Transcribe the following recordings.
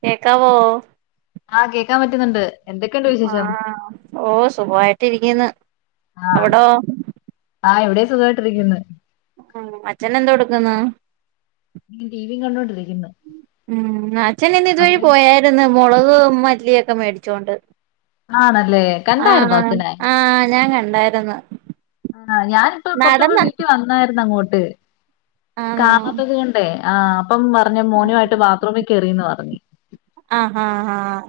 കേക്കാവോ? ആ കേക്കാൻ പറ്റുന്നുണ്ട്. എന്തൊക്കെയുണ്ട് വിശേഷം ആഹ് ഓഹ് സുഖാമായിട്ടിരിക്കുന്ന് ആഹ് ആഹ് ഇവിടെയും സുഖമായിട്ടിരിക്കുന്നു. ഉം അച്ഛനെന്തോടുക്കുന്നു ഞാൻ ടിവിയും കണ്ടോണ്ടിരിക്കുന്നു ഉം അച്ഛൻ ഇന്ന് ഇതുവഴി അവിടെ പോയായിരുന്നു. മുളക് മല്ലിയൊക്കെ മേടിച്ചോണ്ട്. ആണല്ലേ കണ്ടായിരുന്നോ ആണോ, അച്ഛനെ ആഹ് ഞാൻ കണ്ടായിരുന്നു. ആഹ് ഞാനിപ്പോ കൊറചോസം നടന്ന വീട്ടി വന്നായിരുന്നു അങ്ങോട്ട് ആണോ കാണാത്തത് കൊണ്ടേ ആഹ് അപ്പം പറഞ്ഞു മോനുമായിട്ട് ബാത്റൂമിൽ കേറിയെന്ന് പറഞ്ഞു. ആഹ് ആഹ് ആഹ്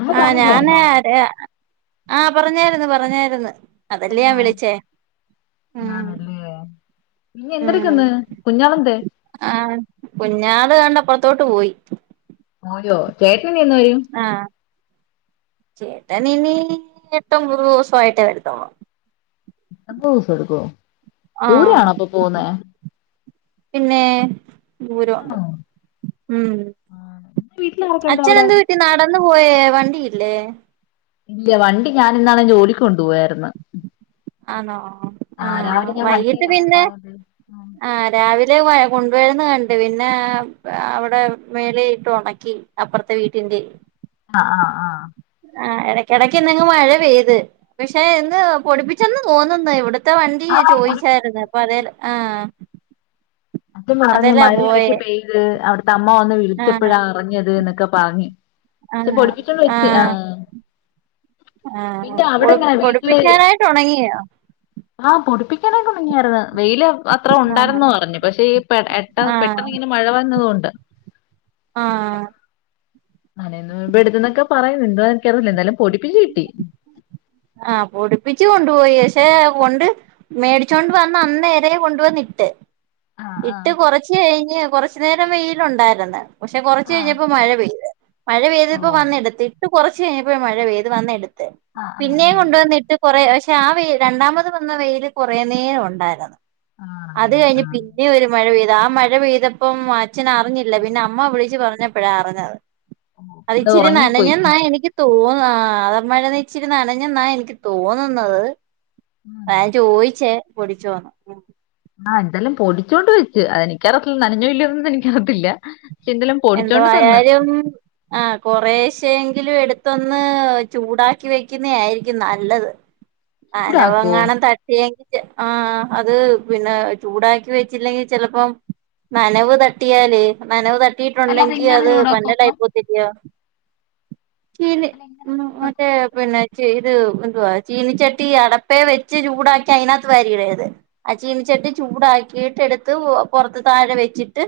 അമ്മ ആഹ് ഞാനേ പറഞ്ഞില്ലായിരുന്നോ അറിയാം ആഹ്. പറഞ്ഞായിരുന്നു പറഞ്ഞായിരുന്നു, അതെല്ലേ ഞാൻ വിളിച്ചേ. ഉം ആഹ് അല്ലേ നീ ഉം എന്തെടുക്കുന്നു കുഞ്ഞാള് എന്തെ? അത്തോട്ട് പോയി പോയോ, ചേട്ടൻ ഇനി എന്ന് വരും? ആഹ് ചേട്ടൻ ഇനി എട്ടൊമ്പത് ദിവസമായിട്ട് വരുത്തോള്ള്. പത്ത് ദിവസമെടുക്കോ ആഹ് ദൂരമാണോ അപ്പൊ പോകുന്നേ പിന്നെ ദൂരം ഉണ്ട് ആണോ ഉം ആ, നിന്റെ വീട്ടിൽ ആരൊക്കെ ഉണ്ട് അച്ഛന് അവിടെ എന്തുപറ്റി നടന്ന്. ന്നുപോയേ വണ്ടിയില്ലേ ഇല്ല വണ്ടി ഞാന ഇന്നാണ് ജോലിക്ക് കൊണ്ടു പോയായിന്ന് ആണോ ആഹ വൈകിട്ട് വണ്ടിയിലാ അപ്പൊ പിന്നെ അത് ആ രാവിലെ കൊണ്ടുവരു ന്നത് കണ്ട് പിന്നെ അവിടെ മേള ഇട്ട് ഉണക്കി അപ്പുറത്തെ വീട്ടി ന്ത് ആഹ ആഹ് ആഹ ആ ഇടയ്ക്കിടക്ക് എന്തെും മഴ പെയ്ത് പക്ഷെ എന്ന് പൊടിപ്പിച്ചെന്ന് തോന്നുന്നു ഇവിട് ഇത്ത വണ്ടി ആഹ് പൊടിപ്പിച്ച് ചോദിച്ചായിരുന്നു അപ്പൊ അത ആഹ അപ്പം പ റഞ്ഞഞ് മഴ ഇടയ്ക്ക് പെയ്ത് അവിടുത്തെ അമ്മ വന്ന് ആഹ് വിളിച്ചപ്പോഴാ അറിഞ്ഞത് എന്നൊക്കെ പാങ്ങി ആഹ് പൊടിപ്പിചോക്കെ വെച്ച് ആ ആഹ് ആഹ് പിന്നെ അവിടെങ്ങനെ വീട്ടില് പൊടിപ്പിക്കാനായിട്ട് ഉണങ്ങിയോ ആഹ പൊടിപി മുങ്ങിയായിരുന്നു വെയിൽ അത്ര ആഹ് ഉണ്ടായിരുന്നു പറഞ്ഞു. പക്ഷെ ഈ പെട്ട പെട്ടെന്ന് ഇങ്ങനെ മഴ വന്നതുകൊണ്ട് ആഹ്‌. അന നും ഇബെ എടുത്തന്നൊക്കെ പറയുന്നു എന്താ എനക്ക്റല്ല എന്തായാലും പൊടിപ്പിച് കിട്ടി ആഹ പൊടി പ്പിച്ച് കൊണ്ടുപോയി പക്ഷെ കൊണ്ട് മേടിച്ചോണ്ട് വന്ന് അന്നേര കൊണ്ട പോന്നിട്ട് ആഹ് ആഹ് ഇട്ട് കൊറച്ച് കഴിഞ്ഞ് കൊറച്ചു നേരം വെയിലുണ്ടായിരുന്ന് പക്ഷെ കുറച്ച് ആഹ് കഴിഞ്ഞപ്പോ മഴ പെയ്ത് മഴ പെയ്പ്പോ ഓഹ് വന്നെടുത്ത് ഇട്ട് കുറച്ച് കഴിഞ്ഞപ്പോ മഴ പെയ്ത് വന്നെടുത്തത്ത് ആഹ്‌ ആഹ്‌. പിന്നെയും കൊണ്ടുവന്നിട്ട് കുറേ പക്ഷെ ആ വെൽ രണ്ടാമത് വന്ന വെയിയില് കുറേ നേരം ഉണ്ടായിരുന്നു അത് ആഹ് കഴിഞ്ഞ് ആഹ് പിന്നെ ഒരു മഴ പെയ്ത ആ മഴ പെയ്തപ്പം മ അച്ഛന റിഞ്ഞില്ല പിന്നെ അമ്മ വിളിച്ച് പറഞ്ഞപ്പോഴാ അറിഞ്ഞത് അത് ഇച്ചിരി നനഞ്ഞ എന്നാ എനിക്ക് തോ തോന്ന അത മഴ നെയച്ചിുന്ന അനഞ്ഞെന്നാ എനിക്ക് തോന്നുന്നത് ഉം ഞാൻ ചോയിച്ചേ പൊടിച്ചോന്നു ആഹ എന്തായാലും പൊടിച്ചുകൊണ്ട് വെച്ച് അതെനിക്കറിയത്തില്ല നനഞ്ഞ ഇല്ലയോന്നന്നും എനിക്ക അറത്തില്ല എന്തോ ആയാലും ആഹ കൊറശ് ക്ഷേ യെങ്കിലും എടുത്തൊന്ന് ചൂടാക്കി വെക്കുന്നെയിരിക്കും നല്ലത്. ചൂടാക്കുവോ നനവെങ്ങാനും തട്ടിയെങ്കിൽ ആഹ അത് പിന്നെ ചൂടാക്കി വെച്ചില്ലെങ്കി ചെിലപ്പം നനവ് തട്ടിയാല് നനവ് അല്ല തട്ടിയിട്ടുണ്ടെങ്കി അതെങ്ങനെ അത് ചൂടാക്കും അപ്പം പന്നലായിപ്പോതരിയാ ചീനി അല്ല എങ്ങനെ മറ്റേ പിന്നെ ചെയ്ത് എന്തുവാ ചീനിച്ചട്ടി അടപ്പേ വെച്ച് ചൂടാക്കി അതിനകത്ത് വരിടേത് ആ ചീന ചട്ടി ചൂടാക്കിയിട്ട എടുത്ത് പുറത്ത് താഴെ വെച്ചിട്ട്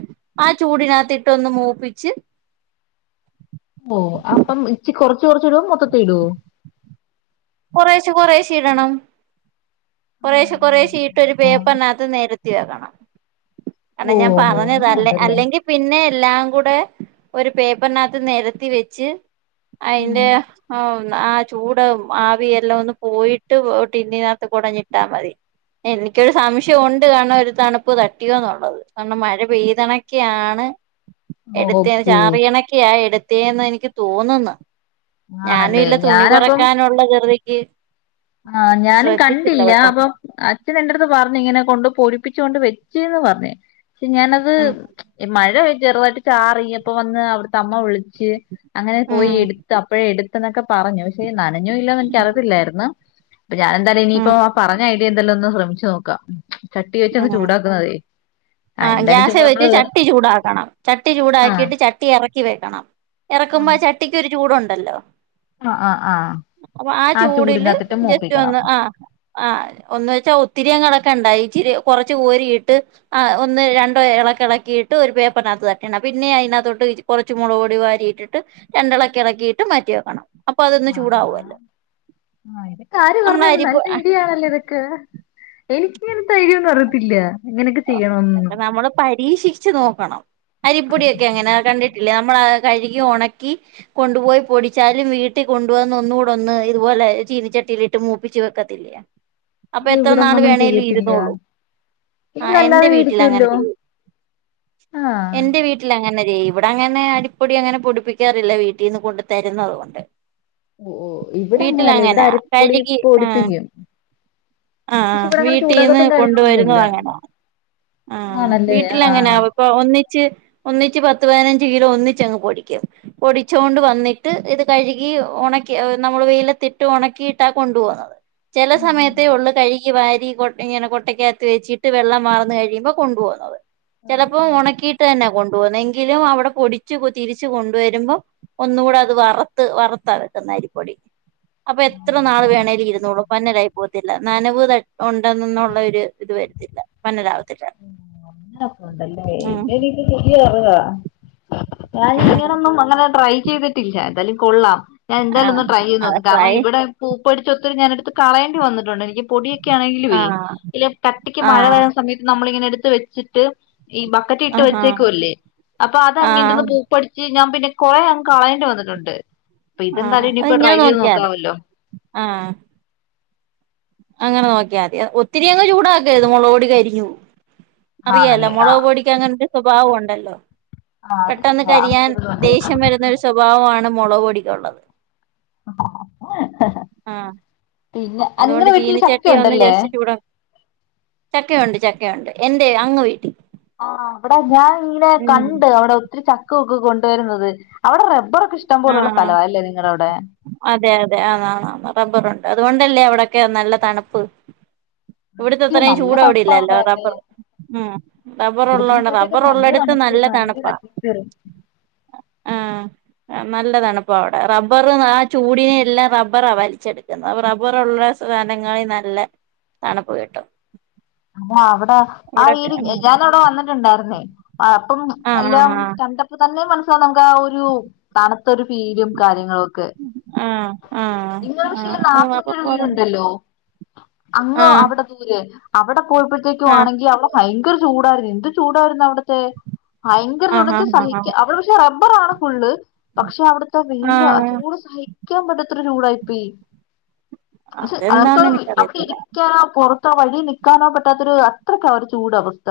ആ ചൂടിനകതിട്ട് ഇട്ടൊന്ന് മൂപ്പിച്ച് ഓ അപ്പം ഇച്ചി കൊറച്ച് കൊറച്ച് ഇടു മൊത്തത്തി ഇടോ കുറേശെ കൊറേശ ഇടണം കൊറേശെ ആണല്ലേ കുറേശീട്ട ഒരു ആ പേപ്പറിനകത്ത് നേരത്തി [unintelligible] കാരണം ഓ ഞാൻ അങ്ങനെ പറഞ്ഞതല്ലേ ഉണ്ടല്ലേ അല്ലെങ്കിൽ പിന്നെ എല്ലാം കൂടെ ഒരു പേപ്പറിനകത്തു നിരത്തി വെച്ച് അയ്ന്റെ ഏഹ് ആ ചൂട് ആവിയെല്ലാം ഒന്ന് പോയിട്ട് ടിന്നിനകത്ത് കൂടങ് ഇട്ടാ മതി എനിക്കൊരു സംശയം ഉണ്ട് കാരണം ഒരു തണുപ്പ് തട്ടിയോ എന്നുള്ളത് കാരണം മഴ പെയ്തണക്കെയാണ് ഓ എടുത്തേ ഓക്കെ ചാറിയണക്ക ആ എടുത്തേന്ന് എനിക്ക് തോന്നുന്നു ഞാനും ആണല്ലേ ഇല്ല തുണി ഞാനപ്പം പറക്കാനുള്ള ധൃതിക്ക്‌ ആഹ് ഞാനും കണ്ടില്ല അപ്പൊ അച്ഛൻ എന്റെടുത്ത് പറഞ്ഞ ഇങ്ങനെ കൊണ്ട് പോടി [unintelligible] വെച്ചന്ന് പറ ഞ്ഞ് പക്ഷേ ഞാനത് ഉം ഈ മഴ ചെറുതായിട്ട് ചാറി അപ്പൊ വന്ന് അവിടുത്തെ അമ്മ വിളിച്ച് അങ്ങനെ പോയി ഉം എടുത്ത് അപ്പോഴെ എടുത്ത എന്നൊക്കെ പറഞ്ഞു പക്ഷെ നനഞ്ഞു ഇല്ലന്ന് എനിക്കറിയത്തില്ലായിരുന്നു അപ്പൊ ഞാൻ എന്തായാലും ഇനിയിപ്പോ ഉം ആ പറഞ്ഞ ഐഡിയ എന്തായാലോ ഒന്ന് ശ്രമിച്ചു നോക്കാം ചട്ടി വെച്ചന്ന് ഉം ചൂടാക്കുന്നതേ ആ ആഹ് എന്തായാലും ഗ്യാസ് ചുമ്മാ വെച്ച് നമ്മള് ചട്ടി ചൂടാക്കണം ചട്ടി ആഹ് ചൂടാക്കിട്ട് ചട്ടി ഇറ ഇറക്കി വെക്കണം ഇറക്കുമ്പോ ചട്ടിക് ഒരു ചൂടുണ്ടല്ലോ ആഹ് ആഹ് ആഹ് അപ്പൊ ആ ചൂടില് ചൂടിനകത്തിട്ട് ജസ്റ്റ് മൂപ്പിക്കണം ഒന്ന് ആഹ് ആഹ് ഒന്നവെച്ചാ ഒത്തിരി ഇളക് ക്കണ്ട ഇച്ചിരി കുറച്ച് കോരി ഇട്ട് ആഹ് ഒന്ന് രണ്ടോ ഇളക്കിളക്കിയിട്ട് ഒരു പേപ്പറിനകത്ത് തട്ടണം പിന്നെ അയ്നകത്തോട്ട് കുറച്ച് മുളക് പൊടി വാരി ട്ടിട്ട് രണ്ടെളക്ക് എളക്കിയിട്ട് മാറ്റി വെക്കണം അപ്പൊ അതൊന്ന് ആഹ് ചൂടാവുവല്ലോ ആഹ് ഇതൊക്കെ ആര് പറഞ്ഞ് നമ്മള് തന്നു അരിപ്പ് നല്ല ഐഡിയാണല്ലോ ഇതൊക്കെ [unintelligible] ഇങ്ങനത്തെ ഐഡിയ യൊന്നും അറിയത്തില്ല എങ്ങനെയൊക്കെ ചെയ്യണം ന്നൊന്നും ഇതൊക്കെ നമ്മള് പരീക്ഷിച്ച് നോക്കണം അരിപ്പൊടിയൊക്കെ അങ്ങനെ കണ്ടിട്ടില്ലേ മ്മള് കഴുകി ഉണക്കി കൊണ്ടുപോയി പൊടിച്ചാലും വീട്ടിൽ കൊണ്ട വന്ന് ഒന്നുകൂടെ ഒന്ന് ഇതുപോലെ ചീനിച്ചട്ടിയിലിട്ട് മൂപ്പിച്ച് വെക്കത്തില്ലേ അപ്പൊ അയ്യോ എത്ര നാൾ ഇവിടൊന്നൊന്നും വേണേലും ചെയ്യത്തില്ല ഇരുന്നോളും ഇവിടെ ആഹ് എന്റെ അല്ലാതെ വീട്ടിൽ അങ്ങനെ ഇരിക്കുവല്ലോ ചെയ്യും ആഹ് എന്റെ വീട്ടിൽ അങ്ങനെ ഇവിടെ അങ്ങനെ അരി പ്പൊടി അങ്ങനെ പൊടിപ്പിക്കാറില്ല വീട്ടിൽന്ന് കൊണ്ട് തരുന്നതുകൊണ്ട് ഓഹ് ഓഹ് ഇവിടെ അങ്ങനെല്ല ഇവിടെ അരിപ്പൊടി കഴുകി ആഹ് പൊടിപ്പിക്കും ആഹ് പക്ഷെ ഇവിടെ അങ്ങനെ വീട്ടിന്ന് ചൂടാക്കത്തേം കാര്യങ്ങളൊന്നും കൊണ്ടുവരുന്നു ഇല്ല അങ്ങനാ ആഹ് ആണല്ലേ വീട്ടിൽ അങ്ങനെയാ ആഹ് വെക്കുവാ ഒന്നിച്ച് ഒന്നിച്ച് പത്ത് പതിനഞ്ച് കിലോ ഒന്നിച്ചങ്ങ് പൊടിക്കും പൊടിച്ചൊണ്ട് വന്നിട്ട് ഇത് കഴുകി ഒണക്കി ഏഹ് നമ്മള് വെയിലത്തിട്ട് ഒണക്കിയിട്ടാ കൊണ്ടു പോകുന്നത് ചില ഉം സമയത്തേ ഉം ഉള്ള് കഴുകി വാരി കൊട് ഇങ്ങനെ കൊട്ടയ്ക്കകത്ത് വെച്ചിട്ട് വെള്ളം വാർന്നു കഴി [unintelligible] കൊണ്ടു പോവുന്നത് ആഹ് ചിലപ്പോ ആഹ് ഉണക്കിയിട്ട് തന്നെ കൊണ് [unintelligible] ന്നെങ്കിലും അവിടെ പൊടിച്ചു കു തിരിച്ച് കൊണ്ടുവരുമ്പോ ഒന്നുകൂടെ അത് വറത്ത് വറുത്ത വെക്കുന്നെ അരിപ്പൊടി അപ്പൊ എത്ര നാൾ ആണല്ലേ വേണലും ഇരുന്നോളും പന്നലായി പോകത്തില്ല നനവ് തട്ട് ഉണ്ടെന്നെന്നുള്ള ഒരു ഇത് വരത്തില്ല പന്നലാവ അങ്ങനൊക്കുണ്ടല്ലേ ഉം ഇതെനിക്ക് പുതിയ അറിവാ ഞാൻ ഉം ഇങ്ങനൊന്നും അങ്ങനെ ട്രൈ ചെയ്തിട്ടില്ല എന്തായാലും കൊള്ളാം ഞാൻ ആഹ് എന്തായാലൊന്ന് ട്രൈ ചെയ്ത് അത് നോക്കും കാരണം ട്രൈ ഇവിടെ പൂപ്പ്‌ പിടിചൊത്തിരി ഞാനെടുത്ത് കളയേണ്ടി വന്നിട്ടുണ്ട് നിക്ക് പൊടി ആഹ് [unintelligible] കട്ടിക്ക് മഴ ആഹ് വരുന്ന സമയത്ത് നമ്മളിങ്ങനെ എടുത്ത് വെച്ചിട്ട് ഈ ബക്കറ്റ് ഇട്ട് ആഹാ വെച്ചേക്കുവല്ലേ അപ്പൊ അതങ്ങിട്ടൊന്ന് ആഹ് പൂപ്പടിച്ച് ഞാൻ പിന്നെ കുറേ അങ്ങ് കളയേണ്ടി വന്നിട്ടുണ്ട് അപ്പൊ ആഹ് ഇതെന്താലും അത് ഇനിയിപ്പോ ട്രൈ ഇങ്ങനെ ചെയ്ത് നോക്കിയാ മതി നോക്കാവല്ലോ ആഹ് അങ്ങനെ നോക്കിയാതി അ ഒത്തിരിഅങ്ങ് ചൂടാക്കരുത് മുളക്പൊടി കരിഞ്ഞു പോകും അറിയാലോ ആണല്ലേ ആ മുളക് പൊടിക്ക് അങ്ങനൊരു സ്വഭാവം ഉണ്ടല്ലോ ആ അത് പെട്ടെന്ന് ശരിയാ കരിയാൻ അങ്ങനത്തൊരിതുണ്ട് ദേഷ്യം വരുന്ന ഒരു സ്വഭാവമാണ് മുളക് പൊടിക്കുള്ളത് ആ ആഹ് പിന്നെ അതുകൊണ്ട് നിങ്ങളെ വീട്ടില് ചീനിച്ചട്ടി ഒന്ന് ചക്കയുണ്ടല്ലേ ജസ്റ്റ് ചൂടാ ചക്കയുണ്ട് ചക്കയുണ്ട് എന്റെ അങ്ങ് വീട്ടിൽ ആ് അവിടെ ഞാൻ ഇങ്ങനെ ഉം കണ്ട് അവിടെ ഒത്തിരി ചക്ക ഒൊക്കെ കൊണ്ടുവരുന്നത് അവിടെ റബ്ബർ ആഹ അതെ അതെ ആ റബ്ബറുണ്ട് അതുകൊണ്ടല്ലേ അവിടക്കെ നല്ല തണുപ്പ് ഇല്ല ഇവിടത്തെത്രയും നല്ല ചൂട് തണുപ്പാ അവിടെല്ല അവിടെയൊക്കെ എല്ലപ്പ ഉം റബ്ബർള്ളണ്ട ഇവിടത്തിനെക്കാട്ടിയൊക്കെ റബ്ബർ ഉള്ള നല്ല എടുത്ത് തണുപ്പ് നല്ല നല്ലൊരു തണുപ്പാ അറ്റ്മോസ്ഫിയറും ആഹ നല്ലതാണിപ്പോ അവിടെ റബ്ബർ ആ ചൂടിനെ എല്ലാം റബ്ബറാ വലിച്ചെടുക്കുന്നത് റബ്ബറുള്ള സനങ്ങളിൽ നല്ല തണുപ്പ് കട്ടും ആ അവിടെ ആ ഇരി ഞാാനവിടെ വന്നിട്ടുണ്ടായിരുന്നേ അപ്പം ആഹ് എല്ലാം കണ്ടപ്പോ തന്നെ മന നമുക്ക് ആ ഒരു തണുത്തരു പീലും കാര്യങ്ങളും ആഹ് ആഹ് നിങ്ങ പക്ഷേ ആഹ് ആഹ് ആഹ് നാത്തൂറ്റരു ആഹ് വീടുണ്ടല്ലോ അങ്ങോ അവിടെ ദൂരെ അവിടെ പോയപ്പോഴത്തേക്കും ആഹ് ആണെങ്കി അവിടെ ഭയങ്കര ചൂടായിരുന്നു എന്ത് ചൂടായിരുന്നു അവിടത്തെ ഭയങ്കര ചുണച്ച ആഹ് സഹിക്ക ആഹ് അവിടെ പക്ഷെ റബ്ബറണ് ഫുള്ള് പക്ഷെ അവിടു വല ആഹ് ചൂട് സഹിക്കാൻ പറ്റത്ര ചൂടായിപ്പോയി പക്ഷെ അതത്ത അതെന്താന്ന് അവിടെ എനിക്കറിയത്തില്ല ഇരിക്കാനറ ഇ വഴി നൽക്കാനോ പെറ്റാത്തൊരു അത്രക്കാണ് ഒരു ചൂടവസ്ഥ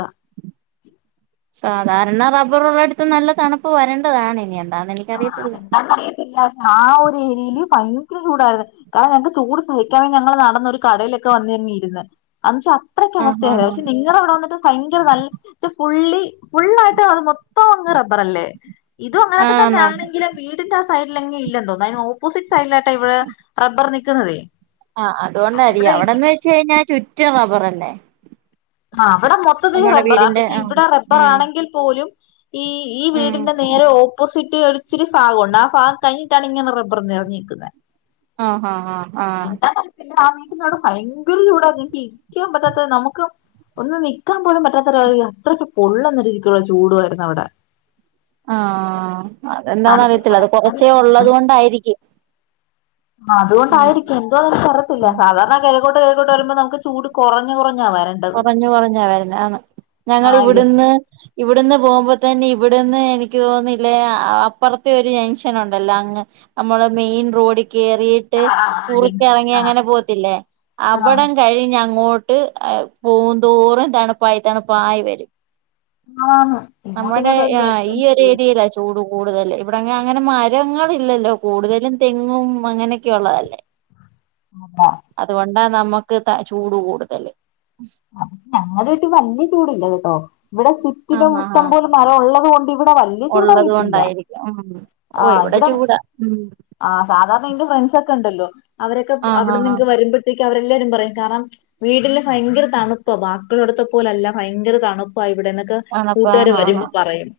സാധാരണ റബ്ബറ ഉള്ള അടുത്ത് നല്ല തണുപ്പ് വരേണ്ടതാണ് ഇനി എന്താന്ന് ആഹ എനിക്കറിയത്തില്ല അതന്താറിയത്തില്ല ആ ഒരു ഏരിയയില് ഭയങ്കര ചൂടായിരുന്നു കാരണം ഞങ്ങക്ക് ചൂട് സഹിക്കാൻ വേ ഞങ്ങൾ നടന്നൊരു കടയിലൊക്കെ വന്നി ങ്ങ വെച്ച അത്രക്കെ ആഹ് അവസ്ഥയ ആഹ് പക്ഷെ നിങ്ങളവിടെ വന്നിട്ട് ഭയങ്കര ന ഫുള്ളി ഫുൾായിട്ട് അത് മൊത്തം അങ് റബ്ബർ അല്ലേ തന്നെ ആഹ് ആണെങ്കിലും വീടിന്റെ ആ സൈഡിലെങ്കിൽ ന്തോ അന് ഓപ്പോസിറ്റ് സൈഡിലായിട്ട് ഇവിടെ റബ്ബർ നിിക്കുന്നതേ ആഹ അതുകൊണ്ടരി അവിടെന്ന് വെച്ച കഴിഞ്ഞാ ചുറ്റ റബർ തന്നെ ആ അവിടെ മൊത്തത്തി റബ്ബറാ പക്ഷെ ആ ഇവിടെ റബ്ബർ ഉം ആണെങ്കിൽ പോലും ഈ ഈ ഉം വീടിന്റെ നേരെ ഓപ്പോ ട്ട് ഒടിച്ചിരു ഭാഗംണ്ട് ആാം കഴിഞ്ഞിട്ടാണ് ഇങ്ങെ റബ്ബർന്ന്റഞ്ഞിക്കുന്നത് ആഹ ആഹ ആഹ എന്താ തന്നെ സമീട് ഭയങ്കര ചൂടാരിക്കൻ പറ്റാത്ത നമുക്ക് ഒന്നും നൽിക്കാൻ പോലൻ പറ്റാത്ത ഒരാള അത്രക്ക പൊള്ളുന്ന രീതിുള്ള ചൂടുയിരുന്നു അവിടെ ആഹ തണുപ്പെന്ന് അതെന്താന്നറിയത്തില്ല അത് പറയാൻ കൊറച്ചേ സാധനമില്ല ഉള്ളത് കൊൊണ്ടായിരിക്കും ആഹ അതൊണ്ടായിരിക്കും എന്തോന്ന തരത്തില്ല ഉം സാധാരണ കഴോട്ട് കഴക്കോട്ട് വരുമ്പോ നമക്ക് ചൂട് കുറഞ്ഞ കുറ കുറഞ്ഞു കുറഞ്ഞ വരുന്ന ആ ഞങ്ങ ആ ഇതെന്തോ ഇവിടുന്ന് ഇവി ഇവിടുന്ന് പോകുമ്പോ തന്നെ ഇവിടുന്ന് എനിക്ക് തോന്നുന്നില്ലേ അപ്പുറത്തെ ഒരു ജൻഷൻ ഉണ്ടല്ലോ അങ്ങ് നമ്മളെ മെയിൻ റോഡ് കറിയിട്ട് ആ ആ ആ ജംഗ്ഷൻ കുറിച്ചറങ്ങി ആ അങ്ങനെ പോത്തില്ലേ ആ അവിടം കഴിഞ്ഞങ്ങോട്ട് ് പോന്തോറും തണുപ്പായി തണുപ്പായി വരും ആന്ന് ഇങ്ങോട്ട് നമ്മുടെ ഇങ്ങോട്ട് ആ വരുമ്പോ ഈ എത്രയും ഒരു ചൂട് വരുന്നേ ഏരിയയിലാ ചൂട കൂടുതല് ഇവിടെ അങ്ങനെ മരങ്ങള ഇില്ലല്ലോ കൂടുതലും തെങ്ങും അങ്ങനെയൊക്കെള്ളതല്ലേ അതാ അതുകൊണ്ടാ നമ്മുക്ക് ചൂട് കൂടുതല് ഞങ്ങളായിട്ട് വലിയ ചൂടള്ളത് കേട്ടോ ഇവിടെ ചുറ്റിനും ആഹ് ആഹ് ഉഷ്ടം ആഹ് പോലും മരം ഉള്ളത് കൊൊണ്ട് ഇവിടെ വലിയ ചൂട ഉള്ളത് കഴട്ടില്ല കൊണ്ടായിരിക്കും ഉം ഓ ആഹ ഇവിടെ ചൂടാ ഉം ആ സാധാരണ എന്റെ ഫ്രണ്ട്സ് ഒക്കെ ഉണ്ടല്ലോ അവരൊക്കെ ആഹ് അവിടെ ആഹ് നിങ്ങക്ക് വരുമ്പഴേക്ക് അവരെല്ലാവരും പറയും കാരണം വീട്ടില് ഭയങ്കര തണുപ്പ ബാക്കളടത്തെ പോലല്ല ഭയങ്കര തണുപ്പായി ഇവിടെന്നൊക്കെ ആണപ്പ കൂട്ടുകാാര് ആഹ് ആഹ് വരുമ്പോൾ പറയയും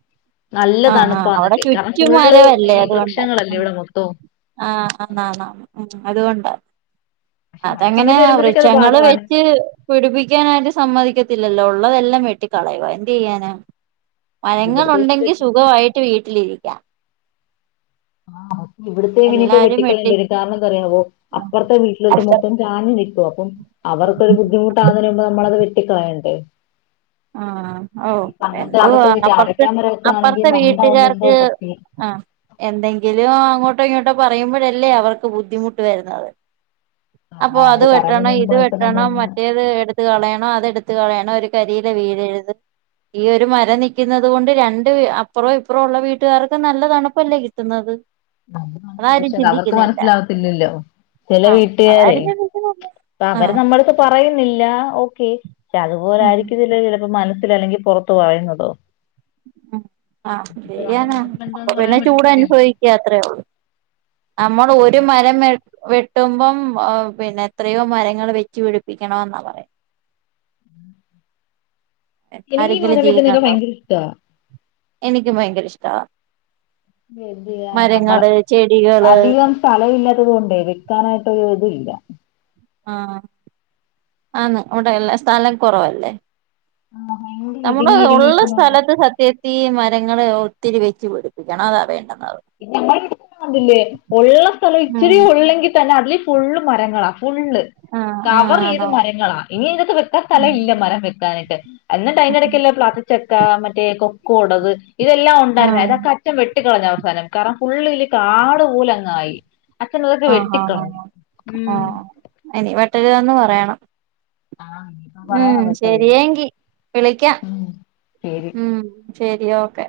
ആഹ് ആ അവിടെ ചുറ്റും ഫുള്ള് വരവല്ലേ ഈ അതുകൊണ്ട വൃക്ഷങ്ങളല്ലേ ഇവിടെ മൊത്തവും ആഹ ആന്നന്ന ഉ അതുകൊണ്ടാ പക്ഷെ മഴ അതങ്ങനെ സമയത്ത് വരുമ്പോഴത്തേക്ക് അത് വൃക്ഷങ്ങള് പാടാണ് വെച്ച് പിടിപ്പിക്കാനായിട്ട് സമ്മതിക്കത്തില്ലല്ലോ ഉള്ളതെല്ലാം വെട്ടി കളയുക എന്ത് ചെയ്യാന മരങ്ങ ഇവിടത്തേക്ക് ഉണ്ടെങ്കി വെട്ടി സുഖമായിട്ട് വീട്ടിലിരിക്കും [inaudible] [inaudible] ആ് ഇവിടത്തെ ഇനിയിപ്പോ വെട്ടി വെട്ടിക്കളണ്ടണ്ട് ഇനി കാരണംറവ അപ്പറത്തെ വീട്ടിലോട്ട് അപ്പ മൊത്തം ചാഞ്ഞ നിൽക്കും അപ്പം അവർക്കൊരു ബുദ്ധിമുട്ടാമ്പ നമ്മളത് വെറ്റിക്കളയണ്ടേ ആ ഓ എന്തോ വെട്ടി അപ്പറത്തെ അടയ്ക്കാൻ മരമൊക്കെ ആണെങ്കിൽ അപ്പുറത്തെ മണ്ട കൊണ്ട് എന്തോ വീട്ടുകാർക്ക് പറ്റി ആഹ എന്തെങ്കിലും അങ്ങോട്ടോ ഇങ്ങോട്ടോ പറയുമ്പോഴല്ലേ അവർക്ക് ബുദ്ധിമുട്ട് വരുന്നത് അപ്പൊ അതാ അത് അവര് പറയുന്നതിന് വെട്ടണം ഇത് മുമ്പായിട്ട് വെട്ടണം നമ്മളങ്ങ് മറ്റേത് എടുത്ത് കളയണം അത് എടുത്ത് കളയണം ഒരു കരി ല്ല വീട്ഴുതും ഈ ഒരു മര നൽക്കുന്നത് കൊണ്ട് രണ്ട് അപ്പുറോ ഇപ്പുറോ ഉള്ള വീട്ടുകാർക്ക് നല്ല തണുപ്പല്ലേ കിട്ടുന്നത് അത് അതാരും പക്ഷെ അവർക്ക് ചിന്തിക്കുന്നില്ല മനസ്സിലാവത്തില്ലല്ലോ ചെില ആഹ് വീട്ടുകാരെ അതാരും ചിന്തിക്കുന്നില്ല അ അവര് ആഹ് നമ്മത്ത് പറയുന്നില്ല ഓെ അതുപോലെ ഉം ആയിരിക്കുന്നില്ല ചിലപ്പോ മനസ്സിൽ അല്ലെങ്കി പുറത്ത പറയുന്നതോ ആഹ ഒരാളുടെ ചെയ്യാനാ അപ്പൊ മനസ്സിലെന്തോന്ന് പിന്നെ പറയാൻ ചൂട് പറ്റത്തില്ലല്ലോ അനുഭവിക്ക അത്രേള്ളൂ നമ്മൾ ഒരു അതാ മരം വെട്ടുമ്പം പിന്നെ എത്രയോ മരങ്ങൾ വെച്ചുപടിപ്പിക്കണ എന്നാ പറയാ ഉം ആരെങ്കിലും ചെയ്യുന്നുണ്ടോ ഭയങ്കര ഇഷ്ടാ എനിക്കും ഭയങ്കര ഇഷ്ട എതിയ നമ്മള ചെടികള് അധികം സ്ഥലമില്ലാത്തത് കൊണ്ടേ വെക്കാനായിട്ട് ല്ല [inaudible] ആഹ ആന്ന് അവിടെ എല്ലാ സ്ഥലം കുറവല്ലേ ആഹ് ഭയങ്കര നമ്മുടെ ഇടുങ്ങി ഇടുങ്ങി ഉള്ള നിക്കുന്നുണ്ട് സ്ഥലത്ത് സത്യത്തി മ മരങ്ങൾ ഒത്തിരി വെച്ച് പഠടിപ്പിക്കണം അതാ വേണ്ടത് പിന്ന നമ്മളതില്ലേ ഉള്ള സ്ഥലം ഉം ഇച്ചരി ഉള്ളെങ്കിൽ തന്നെ അതില് ഫുള്ള് മരങ്ങള ഫുള്ള് ആഹ് ആഹ് കവർ ചെയ്ത് ആണോ മരങ്ങളാ ഇനി നിങ്ങക്ക് വെക്കാൻ ഉം സ്ഥലം ഇല്ല മരം വെക്കാനായിട്ട് എന്ന ഉം അൻടക്കല്ലോ പ്ലാത്തച്ചക്ക മറ്റേ കൊക്കോടത് ഇതെല്ലാം ആഹ് ഉണ്ടായിരരുന്നു അത അറ്റം വെ കട്ടിക്കളഞ്ഞ അവസാനം കാരണം ഫുുള്ളില് കാട് പോലെങ്ങായി ആഹ ആ ആ ആ ഇനി വെട്ടലാന്ന് പറയണം ആഹ് ഇനിയിപ്പം ഉം പറയാൻ പറ്റോ ഇതൊന്നും ശരിയേങ്കി വിളിക്കാം ഉം ശരി ഉ ശരി ഓക്കെ